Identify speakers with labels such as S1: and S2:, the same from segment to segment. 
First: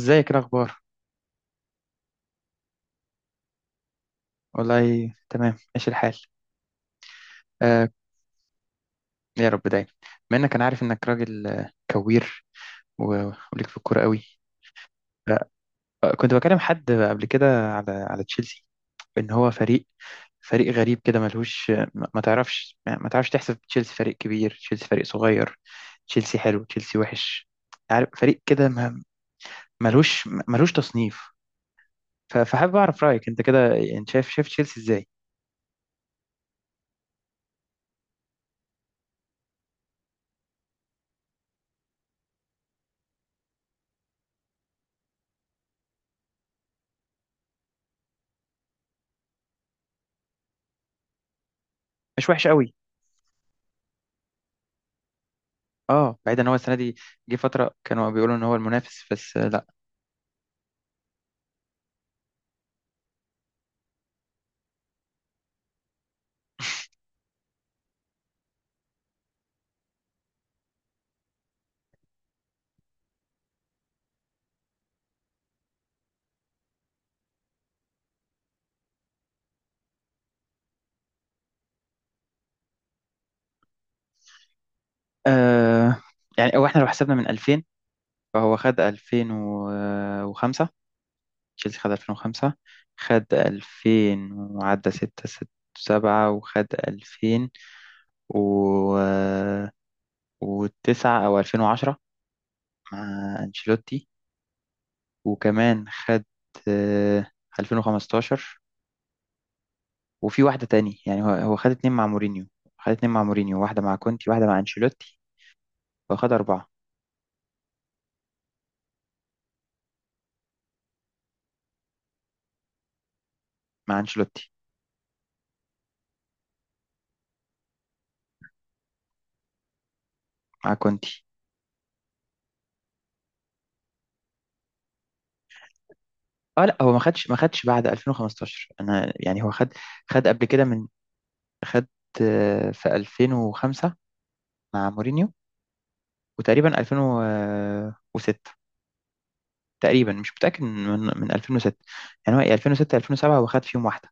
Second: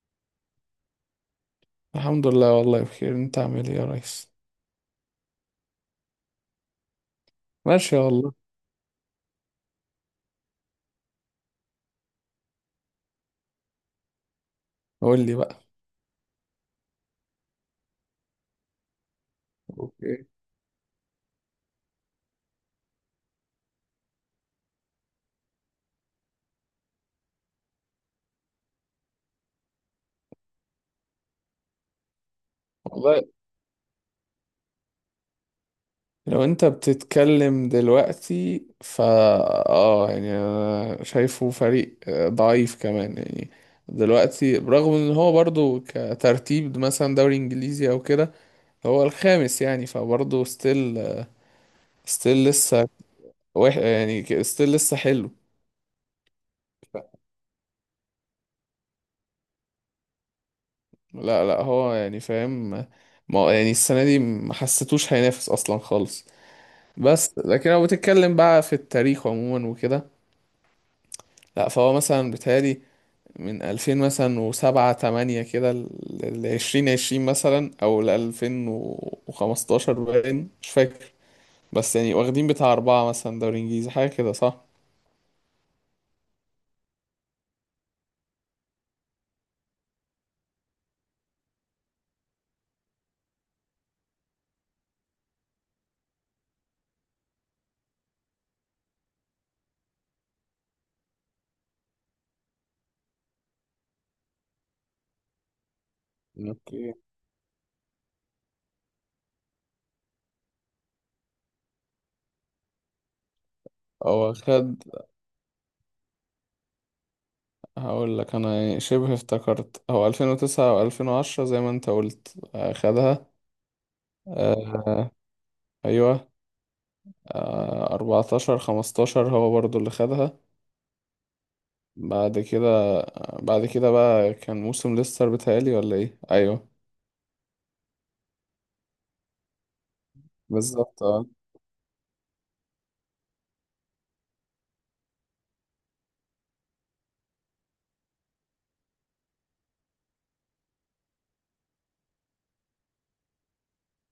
S1: ازيك، إيه الاخبار؟
S2: الحمد لله، والله بخير. انت عامل ايه يا ريس؟
S1: والله تمام، ماشي الحال. آه.
S2: ماشي والله.
S1: يا رب دايما. بما انك، انا عارف انك راجل كوير، وليك في الكوره قوي.
S2: قول لي
S1: آه،
S2: بقى.
S1: كنت بكلم حد قبل كده على تشيلسي. ان هو فريق
S2: اوكي.
S1: فريق غريب كده، ملهوش ما تعرفش. يعني ما تعرفش تحسب تشيلسي فريق كبير، تشيلسي فريق صغير، تشيلسي حلو، تشيلسي وحش. عارف، فريق كده ملهوش تصنيف. فحابب اعرف
S2: والله
S1: رايك انت كده. انت شايف تشيلسي ازاي؟
S2: لو انت بتتكلم دلوقتي اه، يعني انا شايفه فريق ضعيف كمان، يعني دلوقتي برغم ان هو برضو كترتيب مثلا دوري انجليزي او كده، هو الخامس يعني، فبرضه
S1: مش
S2: ستيل
S1: وحش قوي.
S2: لسه. يعني ستيل لسه حلو.
S1: اه، بعيد ان هو السنه دي جه فتره كانوا بيقولوا ان هو المنافس، بس لا.
S2: لا لا، هو يعني فاهم. ما يعني السنة دي ما حسيتوش هينافس اصلا خالص. بس لكن لو بتتكلم بقى في التاريخ عموما وكده، لا فهو مثلا بيتهيألي من 2000 مثلا وسبعة تمانية كده ل 2020 مثلا أو ل 2015، باين مش فاكر، بس يعني واخدين بتاع أربعة مثلا دوري إنجليزي حاجة كده، صح؟
S1: آه يعني، او احنا لو حسبنا من 2000، فهو خد 2005. تشيلسي خد 2005، خد 2000 وعدى 6، 6، 7، وخد 2000 و و9 او 2010 مع انشيلوتي. وكمان خد
S2: اوكي.
S1: آه، 2015. وفي واحده تاني، يعني هو خد اتنين مع مورينيو. خد اتنين مع مورينيو، واحده مع كونتي،
S2: هو
S1: واحده مع
S2: خد...
S1: انشيلوتي. واخد أربعة.
S2: هقول لك أنا، يعني شبه افتكرت هو 2009 و 2010 زي ما أنت قلت، خدها.
S1: مع انشيلوتي،
S2: آه، أيوه. آه 14-15 هو برضو اللي خدها
S1: مع كونتي.
S2: بعد كده. بعد كده بقى كان موسم ليستر، بيتهيألي، ولا ايه،
S1: اه
S2: ايوه.
S1: لا، هو ما خدش بعد 2015. انا يعني هو خد قبل كده من.
S2: بالظبط اه.
S1: خد في 2005 مع مورينيو، وتقريبا 2006. تقريبا مش متأكد من 2006. يعني هو 2006، 2007 هو خد فيهم واحدة.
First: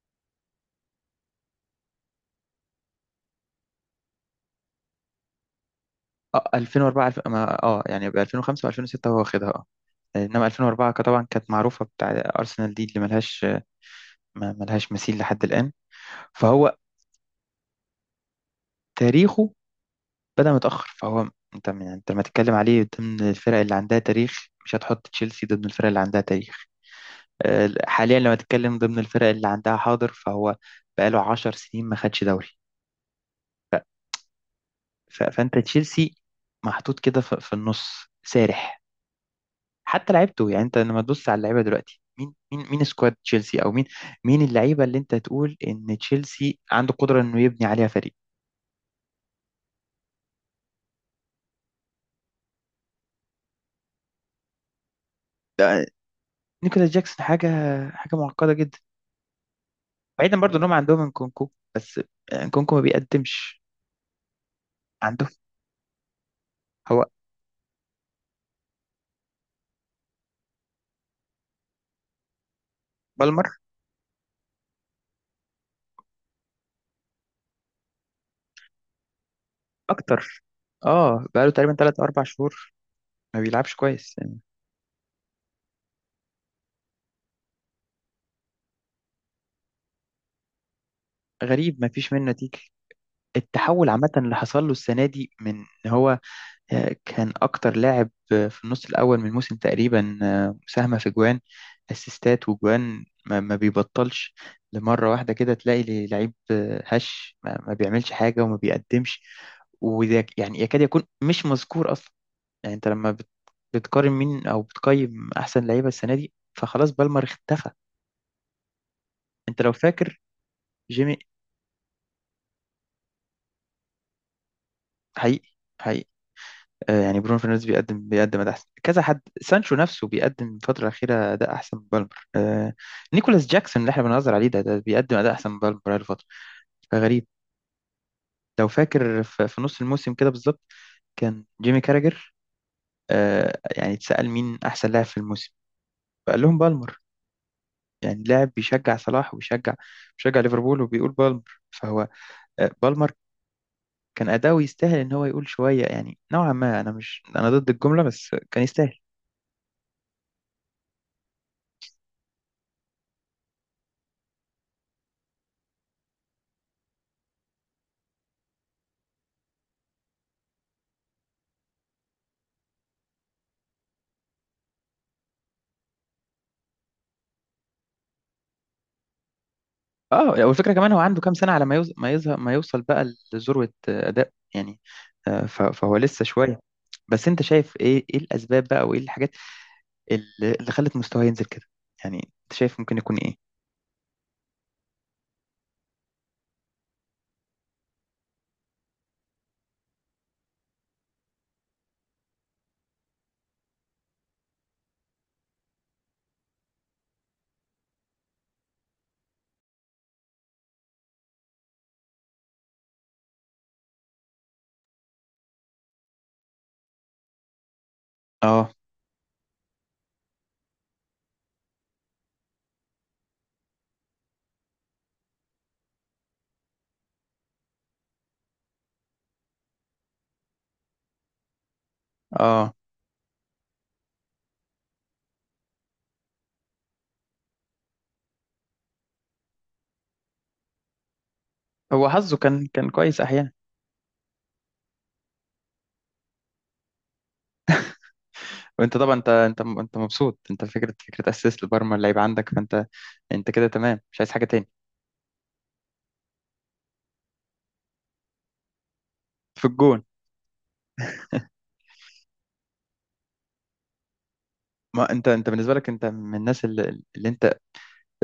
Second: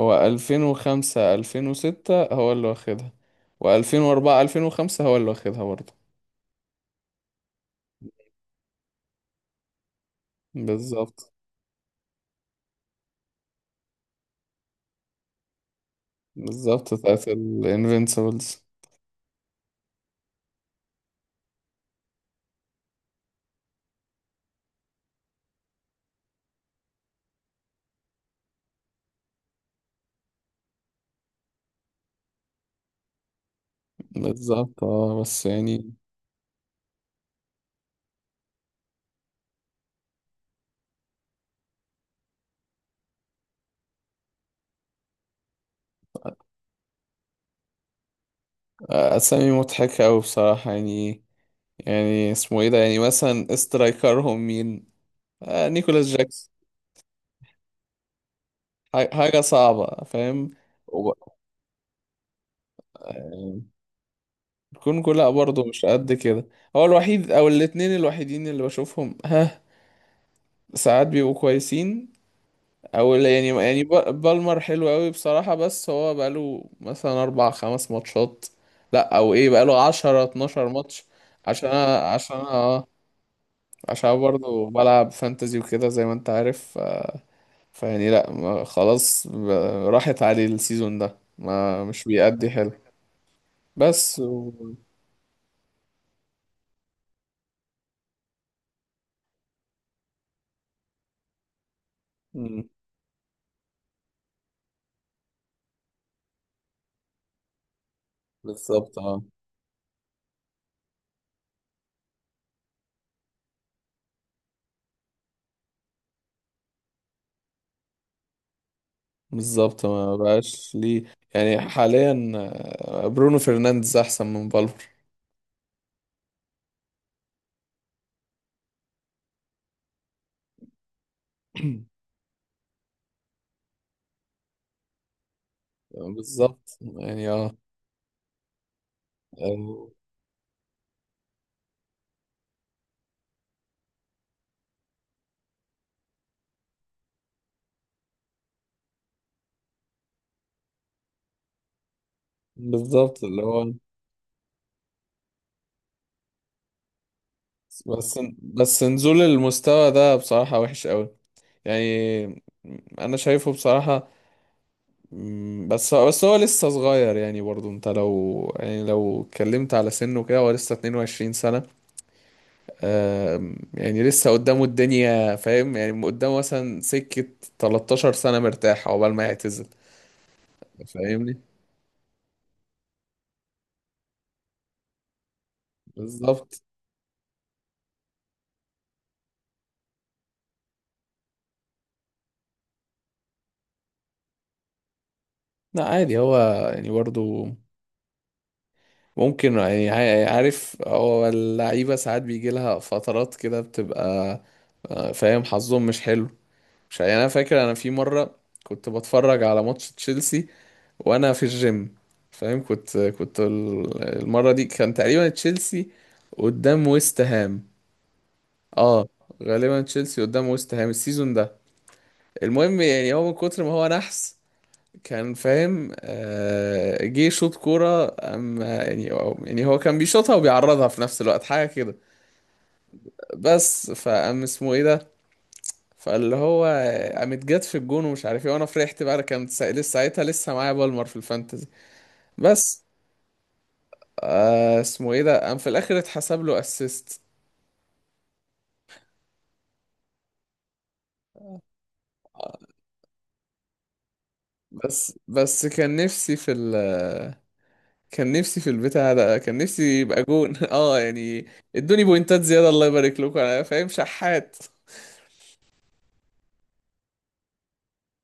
S2: هو 2005 2006 هو اللي واخدها، و2004 2005 هو اللي واخدها برضه.
S1: اه، 2004 اه يعني، ب 2005 و2006 هو واخدها. اه، انما 2004 طبعا
S2: بالظبط.
S1: كانت معروفة بتاع ارسنال دي اللي ملهاش، ملهاش مثيل لحد الآن. فهو
S2: بالظبط بتاعت الانفينسيبلز.
S1: تاريخه بدأ متأخر. فهو انت يعني، انت لما تتكلم عليه ضمن الفرق اللي عندها تاريخ، مش هتحط تشيلسي ضمن الفرق اللي عندها تاريخ. حاليا لما تتكلم ضمن الفرق اللي عندها حاضر، فهو بقاله 10 سنين ما خدش دوري.
S2: بالظبط اه، بس
S1: فانت
S2: يعني
S1: تشيلسي محطوط كده في النص سارح. حتى لعيبته، يعني انت لما تبص على اللعيبه دلوقتي، مين سكواد تشيلسي، او مين اللعيبه اللي انت تقول ان تشيلسي عنده قدره انه يبني عليها فريق؟
S2: اسامي مضحكة أوي بصراحة يعني. يعني اسمه ايه ده، يعني مثلا استرايكرهم مين؟ آه،
S1: ده-
S2: نيكولاس جاكسون.
S1: نيكولاس جاكسون، حاجه معقده جدا.
S2: حاجة صعبة،
S1: بعيدا،
S2: فاهم.
S1: برضو انهم عندهم انكونكو، بس انكونكو ما بيقدمش.
S2: بيكون كل
S1: عندهم
S2: لا برضه مش قد كده. هو
S1: هو
S2: الوحيد او الاتنين الوحيدين اللي بشوفهم، ها، ساعات بيبقوا كويسين. او لا،
S1: بالمر
S2: يعني بالمر حلو قوي بصراحة، بس هو بقاله مثلا اربع خمس ماتشات. لا او ايه، بقاله عشرة
S1: اكتر.
S2: اتناشر ماتش.
S1: اه بقاله
S2: عشان
S1: تقريبا
S2: أنا-
S1: 3 اربع شهور
S2: اه،
S1: ما بيلعبش كويس
S2: عشان
S1: يعني.
S2: برضه بلعب فانتزي وكده زي ما انت عارف، فيعني لا خلاص راحت عليه السيزون ده،
S1: غريب،
S2: ما
S1: ما
S2: مش
S1: فيش منه
S2: بيأدي
S1: نتيجه.
S2: حلو.
S1: التحول عامه
S2: بس
S1: اللي
S2: و...
S1: حصل له السنه دي، من إن هو كان اكتر لاعب في النص الاول من الموسم تقريبا، مساهمه في جوان، اسيستات
S2: مم،
S1: وجوان ما بيبطلش. لمره واحده كده تلاقي لي لعيب هش ما بيعملش حاجه وما
S2: بالظبط
S1: بيقدمش،
S2: اه.
S1: ويعني يكاد يكون مش مذكور اصلا. يعني انت لما بتقارن مين، او بتقيم احسن لعيبه السنه دي، فخلاص بالمر اختفى. انت لو
S2: بالظبط، ما
S1: فاكر
S2: بقاش ليه.
S1: جيمي.
S2: يعني حاليا برونو فرنانديز احسن من فالفر.
S1: حقيقي، حقيقي. آه يعني، برونو فرنانديز بيقدم اداء احسن كذا. حد سانشو نفسه بيقدم الفتره الاخيره اداء احسن من بالمر. آه، نيكولاس جاكسون اللي احنا بنهزر عليه ده بيقدم اداء احسن من بالمر بقاله فتره.
S2: بالظبط
S1: فغريب.
S2: يعني اه.
S1: لو فاكر في نص
S2: آه،
S1: الموسم كده بالظبط، كان جيمي كاراجر. آه يعني اتسأل، مين أحسن لاعب في الموسم؟ فقال لهم بالمر. يعني لاعب بيشجع صلاح وبيشجع، بيشجع ليفربول وبيقول بالمر. فهو بالمر
S2: بالظبط اللي هو
S1: كان أداؤه يستاهل إن هو يقول شوية. يعني نوعا ما، أنا مش، أنا ضد الجملة
S2: بس
S1: بس كان
S2: بس
S1: يستاهل.
S2: نزول المستوى ده بصراحة وحش قوي يعني. انا شايفه بصراحة. بس هو لسه صغير يعني، برضو انت لو لو اتكلمت على سنه كده، هو لسه 22 سنة. يعني لسه قدامه الدنيا، فاهم، يعني قدامه مثلا سكة 13 سنة مرتاح عقبال ما يعتزل.
S1: اه، والفكرة كمان، هو عنده كام
S2: فاهمني.
S1: سنة على ما يظهر، ما يوصل بقى لذروة أداء يعني. فهو لسه شوية.
S2: بالظبط.
S1: بس أنت شايف إيه الأسباب بقى، وإيه الحاجات اللي اللي خلت مستواه ينزل كده؟ يعني أنت شايف ممكن يكون إيه؟
S2: لا عادي هو يعني برضو ممكن يعني عارف، هو اللعيبة ساعات بيجي لها فترات كده بتبقى فاهم، حظهم مش حلو. مش يعني، أنا فاكر أنا في مرة كنت بتفرج على ماتش تشيلسي وأنا في الجيم، فاهم. كنت المرة دي كان تقريبا تشيلسي قدام ويست هام.
S1: اه،
S2: اه، غالبا تشيلسي قدام ويست هام السيزون ده. المهم يعني، هو من كتر ما هو نحس كان، فاهم، جه شوط كورة، أما يعني يعني هو كان بيشوطها وبيعرضها في نفس الوقت، حاجة كده.
S1: اه،
S2: بس فقام اسمه ايه ده، فاللي هو، قامت جت في الجون ومش عارف ايه، وانا فرحت بقى، انا كانت لسه ساعتها لسه معايا بالمر في الفانتزي.
S1: هو حظه كان
S2: بس
S1: كان كويس أحيانا.
S2: آه، اسمه ايه ده، قام في الاخر اتحسب له اسيست.
S1: وانت طبعا، انت مبسوط، انت فكره اسيست لبرمر اللعيب عندك، فانت انت كده تمام مش عايز حاجه تاني.
S2: بس كان نفسي في ال... كان نفسي في البتاع ده، كان
S1: في
S2: نفسي
S1: الجون.
S2: يبقى جون اه يعني، ادوني بوينتات زيادة، الله يبارك لكم، انا فاهم شحات.
S1: ما انت بالنسبه لك، انت من الناس اللي انت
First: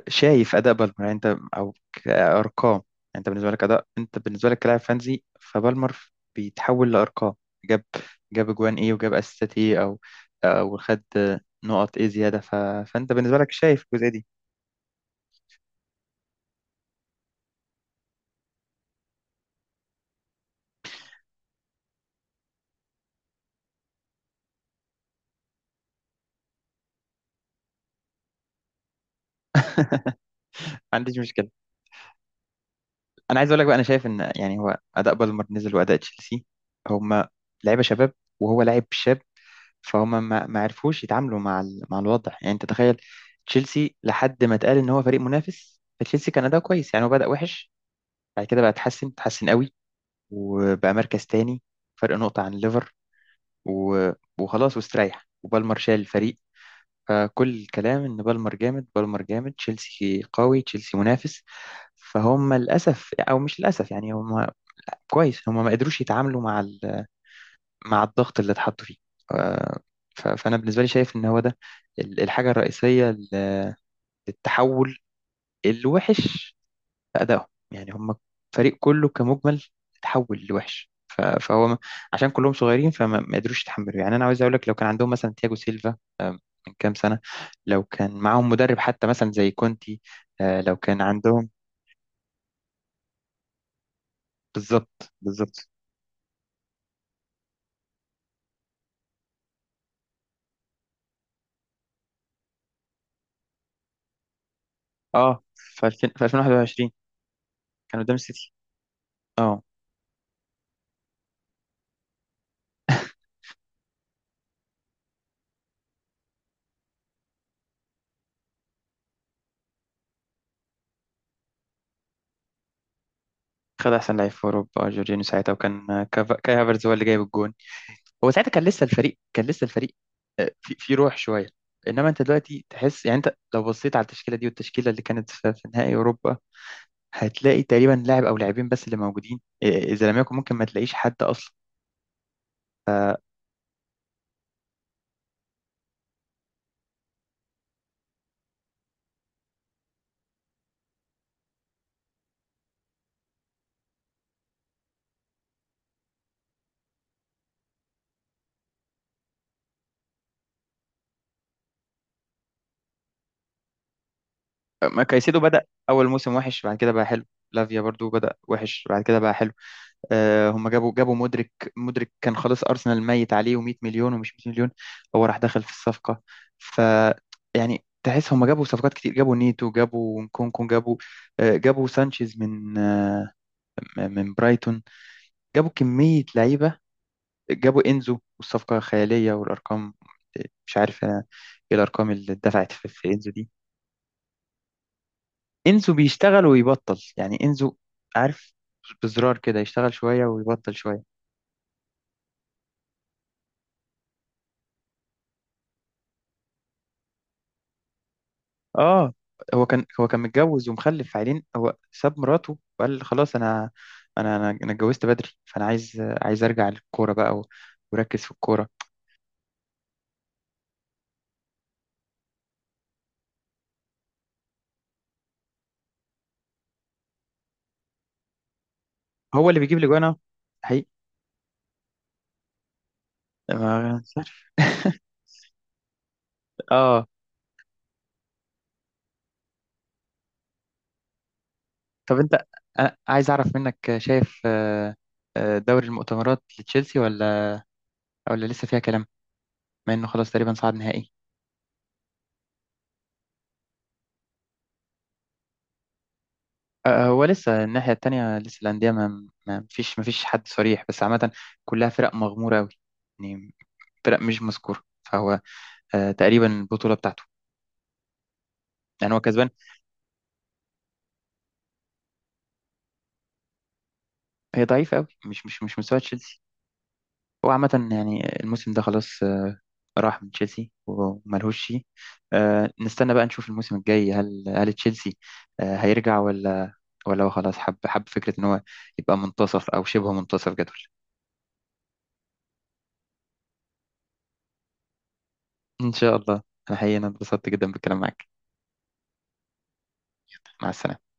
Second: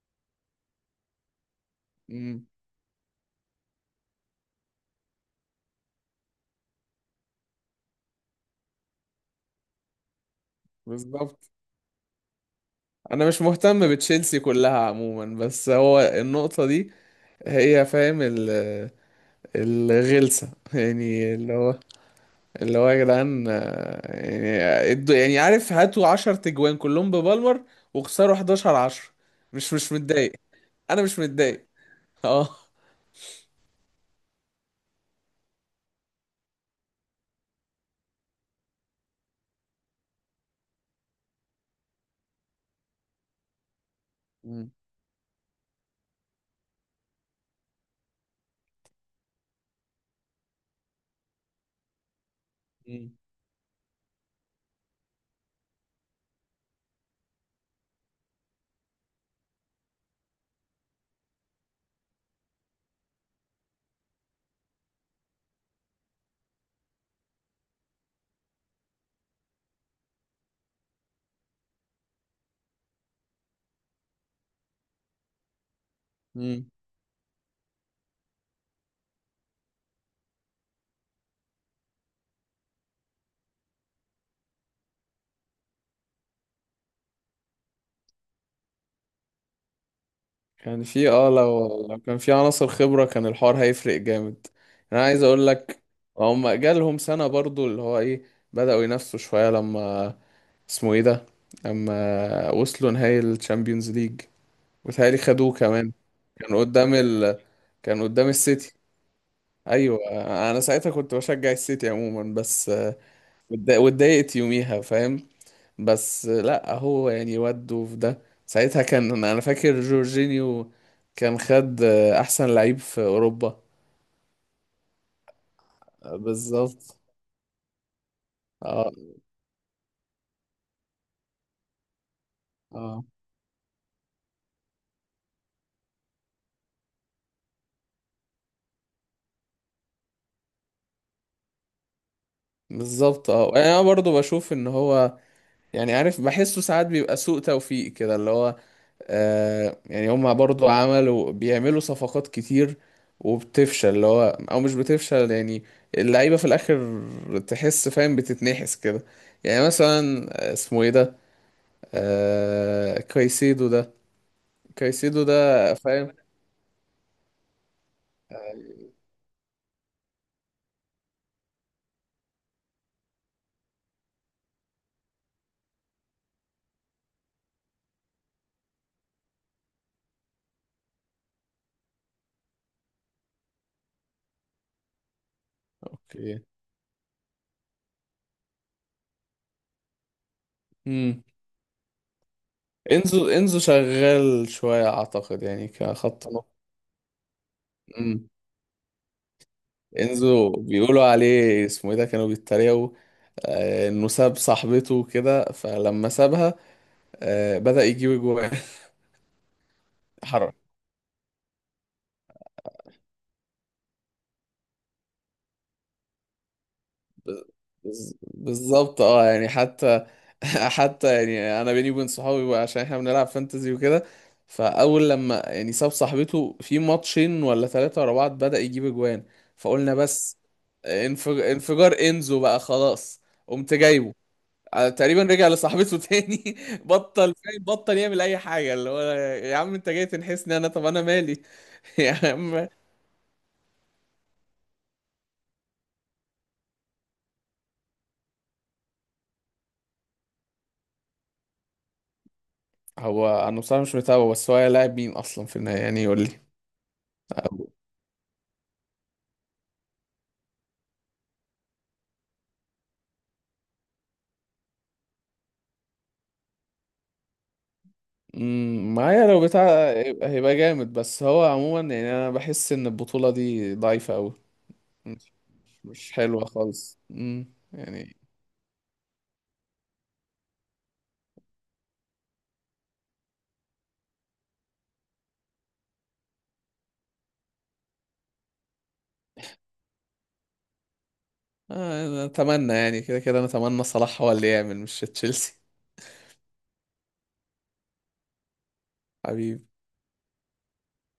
S1: شايف اداء بالمر يعني، انت او
S2: امم.
S1: كارقام يعني. انت بالنسبه لك اداء، انت بالنسبه لك كلاعب فانزي، فبالمر بيتحول لارقام. جاب، جاب اجوان ايه، وجاب اسيستات ايه، او او خد
S2: بالظبط.
S1: نقط ايه زياده. فانت
S2: انا
S1: بالنسبه
S2: مش
S1: لك شايف
S2: مهتم
S1: الجزئيه دي؟
S2: بتشيلسي كلها عموما، بس هو النقطة دي، هي، فاهم، ال الغلسة يعني، اللي هو، يا جدعان يعني يعني عارف، هاتوا 10 تجوان كلهم ببالمر، وخسروا 11-10، مش متضايق.
S1: ما
S2: انا مش
S1: عنديش مشكله.
S2: متضايق. اه.
S1: انا عايز اقول لك بقى، انا شايف ان يعني هو اداء بالمر نزل واداء تشيلسي، هما لعيبه شباب وهو لاعب شاب، فهم ما عرفوش يتعاملوا مع مع الوضع. يعني انت تخيل، تشيلسي لحد ما اتقال ان هو فريق منافس، فتشيلسي كان اداؤه كويس. يعني هو بدأ وحش، بعد كده بقى اتحسن قوي، وبقى مركز تاني، فرق نقطة عن ليفر، و... وخلاص واستريح، وبالمر شال الفريق. فكل الكلام ان بالمر جامد، بالمر جامد، تشيلسي قوي، تشيلسي منافس. فهم للاسف، او مش للاسف يعني، هم كويس، هم ما قدروش يتعاملوا مع الضغط اللي اتحط فيه. آه، فأنا بالنسبة لي شايف إن هو ده الحاجة الرئيسية للتحول الوحش
S2: امم.
S1: في أدائهم. يعني هم الفريق كله كمجمل اتحول لوحش. فهو عشان كلهم صغيرين، فما ما قدروش يتحملوا. يعني أنا عاوز أقول لك، لو كان عندهم مثلا تياجو سيلفا آه، من كام سنة، لو كان معاهم مدرب حتى مثلا زي كونتي، لو
S2: كان
S1: كان
S2: في اه،
S1: عندهم،
S2: لو كان في عناصر خبرة، كان الحوار هيفرق جامد. انا
S1: بالظبط
S2: عايز اقول
S1: بالظبط.
S2: لك، هم جالهم سنة برضو، اللي هو ايه، بدأوا ينافسوا شوية لما... اسمه ايه ده... لما وصلوا نهائي الشامبيونز ليج وتهيألي
S1: اه،
S2: خدوه
S1: في
S2: كمان،
S1: 2000، في
S2: كان
S1: 2021،
S2: قدام ال... كان
S1: كان قدام
S2: قدام
S1: السيتي.
S2: السيتي.
S1: اه،
S2: ايوه. انا ساعتها كنت بشجع السيتي عموما، بس واتضايقت يوميها، فاهم. بس لا هو يعني وده في ده ساعتها كان، انا فاكر جورجينيو كان خد احسن لعيب في اوروبا.
S1: خد احسن لعيب في اوروبا جورجينيو ساعتها، وكان كاي هافرتز هو
S2: بالظبط
S1: اللي جايب الجون. هو ساعتها كان لسه
S2: اه.
S1: الفريق، كان لسه الفريق في روح شويه. انما انت دلوقتي
S2: اه
S1: تحس، يعني انت لو بصيت على التشكيله دي، والتشكيله اللي كانت في نهائي اوروبا، هتلاقي تقريبا لاعب او لاعبين بس اللي موجودين، اذا لم يكن، ممكن ما تلاقيش حد اصلا.
S2: بالظبط اه، يعني انا برضو بشوف ان هو، يعني عارف، بحسه ساعات بيبقى سوء توفيق كده، اللي هو آه، يعني هما برضو عملوا، بيعملوا صفقات كتير وبتفشل، اللي هو او مش بتفشل يعني، اللعيبة في الاخر، تحس، فاهم، بتتنحس كده. يعني مثلا اسمه ايه ده، آه... كايسيدو ده
S1: ما
S2: كايسيدو
S1: كايسيدو بدأ
S2: ده.
S1: اول
S2: فاهم.
S1: موسم وحش، بعد كده بقى حلو. لافيا برضو بدأ وحش، بعد كده بقى حلو. هم جابوا مودريك. مودريك كان خلاص ارسنال ميت عليه، و100 مليون ومش 100 مليون، هو راح دخل في الصفقه. ف يعني تحس هم جابوا صفقات كتير. جابوا نيتو، جابوا نكونكو، جابوا سانشيز من برايتون. جابوا كميه
S2: اوكي.
S1: لعيبه. جابوا انزو والصفقه خياليه والارقام. آه، مش عارف
S2: امم.
S1: انا ايه الارقام اللي اتدفعت في انزو دي.
S2: انزو شغال شوية اعتقد يعني،
S1: انزو
S2: كخط نص.
S1: بيشتغل ويبطل يعني. انزو
S2: امم.
S1: عارف، بزرار كده يشتغل شويه
S2: انزو،
S1: ويبطل شويه.
S2: بيقولوا عليه اسمه ايه ده، كانوا بيتريقوا انه ساب صاحبته كده، فلما سابها بدأ يجيب جوان.
S1: اه، هو كان، هو كان متجوز ومخلف عيلين، هو ساب مراته وقال خلاص، انا انا انا أنا اتجوزت بدري، فانا عايز ارجع للكوره بقى وركز في الكوره.
S2: بالظبط اه، يعني حتى. حتى يعني انا بيني وبين صحابي بقى، عشان احنا بنلعب فانتزي وكده، فاول لما يعني ساب صاحبته في ماتشين ولا ثلاثة ورا بعض، بدأ يجيب اجوان.
S1: هو اللي بيجيب لي
S2: فقلنا
S1: جوانا
S2: بس،
S1: حقيقي،
S2: انفجار انزو بقى خلاص،
S1: ما
S2: قمت
S1: عارف.
S2: جايبه. تقريبا رجع لصاحبته تاني،
S1: اه.
S2: بطل، فاهم، بطل يعمل اي حاجة، اللي هو يا عم انت جاي تنحسني انا، طب انا مالي! يا
S1: طب انت،
S2: عم.
S1: أنا عايز اعرف منك، شايف دوري المؤتمرات لتشيلسي، ولا ولا لسه فيها كلام؟ مع انه خلاص تقريبا صعد نهائي.
S2: هو انا بصراحة مش متابعه، بس هو لاعب مين اصلا في النهاية، يعني يقول
S1: هو لسه
S2: لي.
S1: الناحيه التانيه، لسه الانديه ما فيش حد صريح، بس عامه كلها فرق مغموره قوي، فرق مش مذكورة. فهو تقريبا البطولة بتاعته يعني هو
S2: معايا لو
S1: كسبان.
S2: بتاع هيبقى جامد، بس هو عموما يعني انا بحس ان البطولة دي ضعيفة قوي.
S1: هي ضعيفة قوي،
S2: مش
S1: مش مستوى
S2: مش
S1: تشيلسي.
S2: حلوة خالص.
S1: هو عامة
S2: يعني
S1: يعني الموسم ده خلاص، راح من تشيلسي وملهوش شيء. نستنى بقى نشوف الموسم الجاي، هل تشيلسي هيرجع، ولا، ولا هو خلاص حب، فكرة ان هو يبقى منتصف او شبه منتصف جدول.
S2: انا اتمنى يعني كده كده انا اتمنى صلاح هو اللي يعمل مش تشيلسي.
S1: ان شاء الله. انا حقيقة، أنا اتبسطت جدا بالكلام معاك.
S2: حبيبي.
S1: مع السلامة.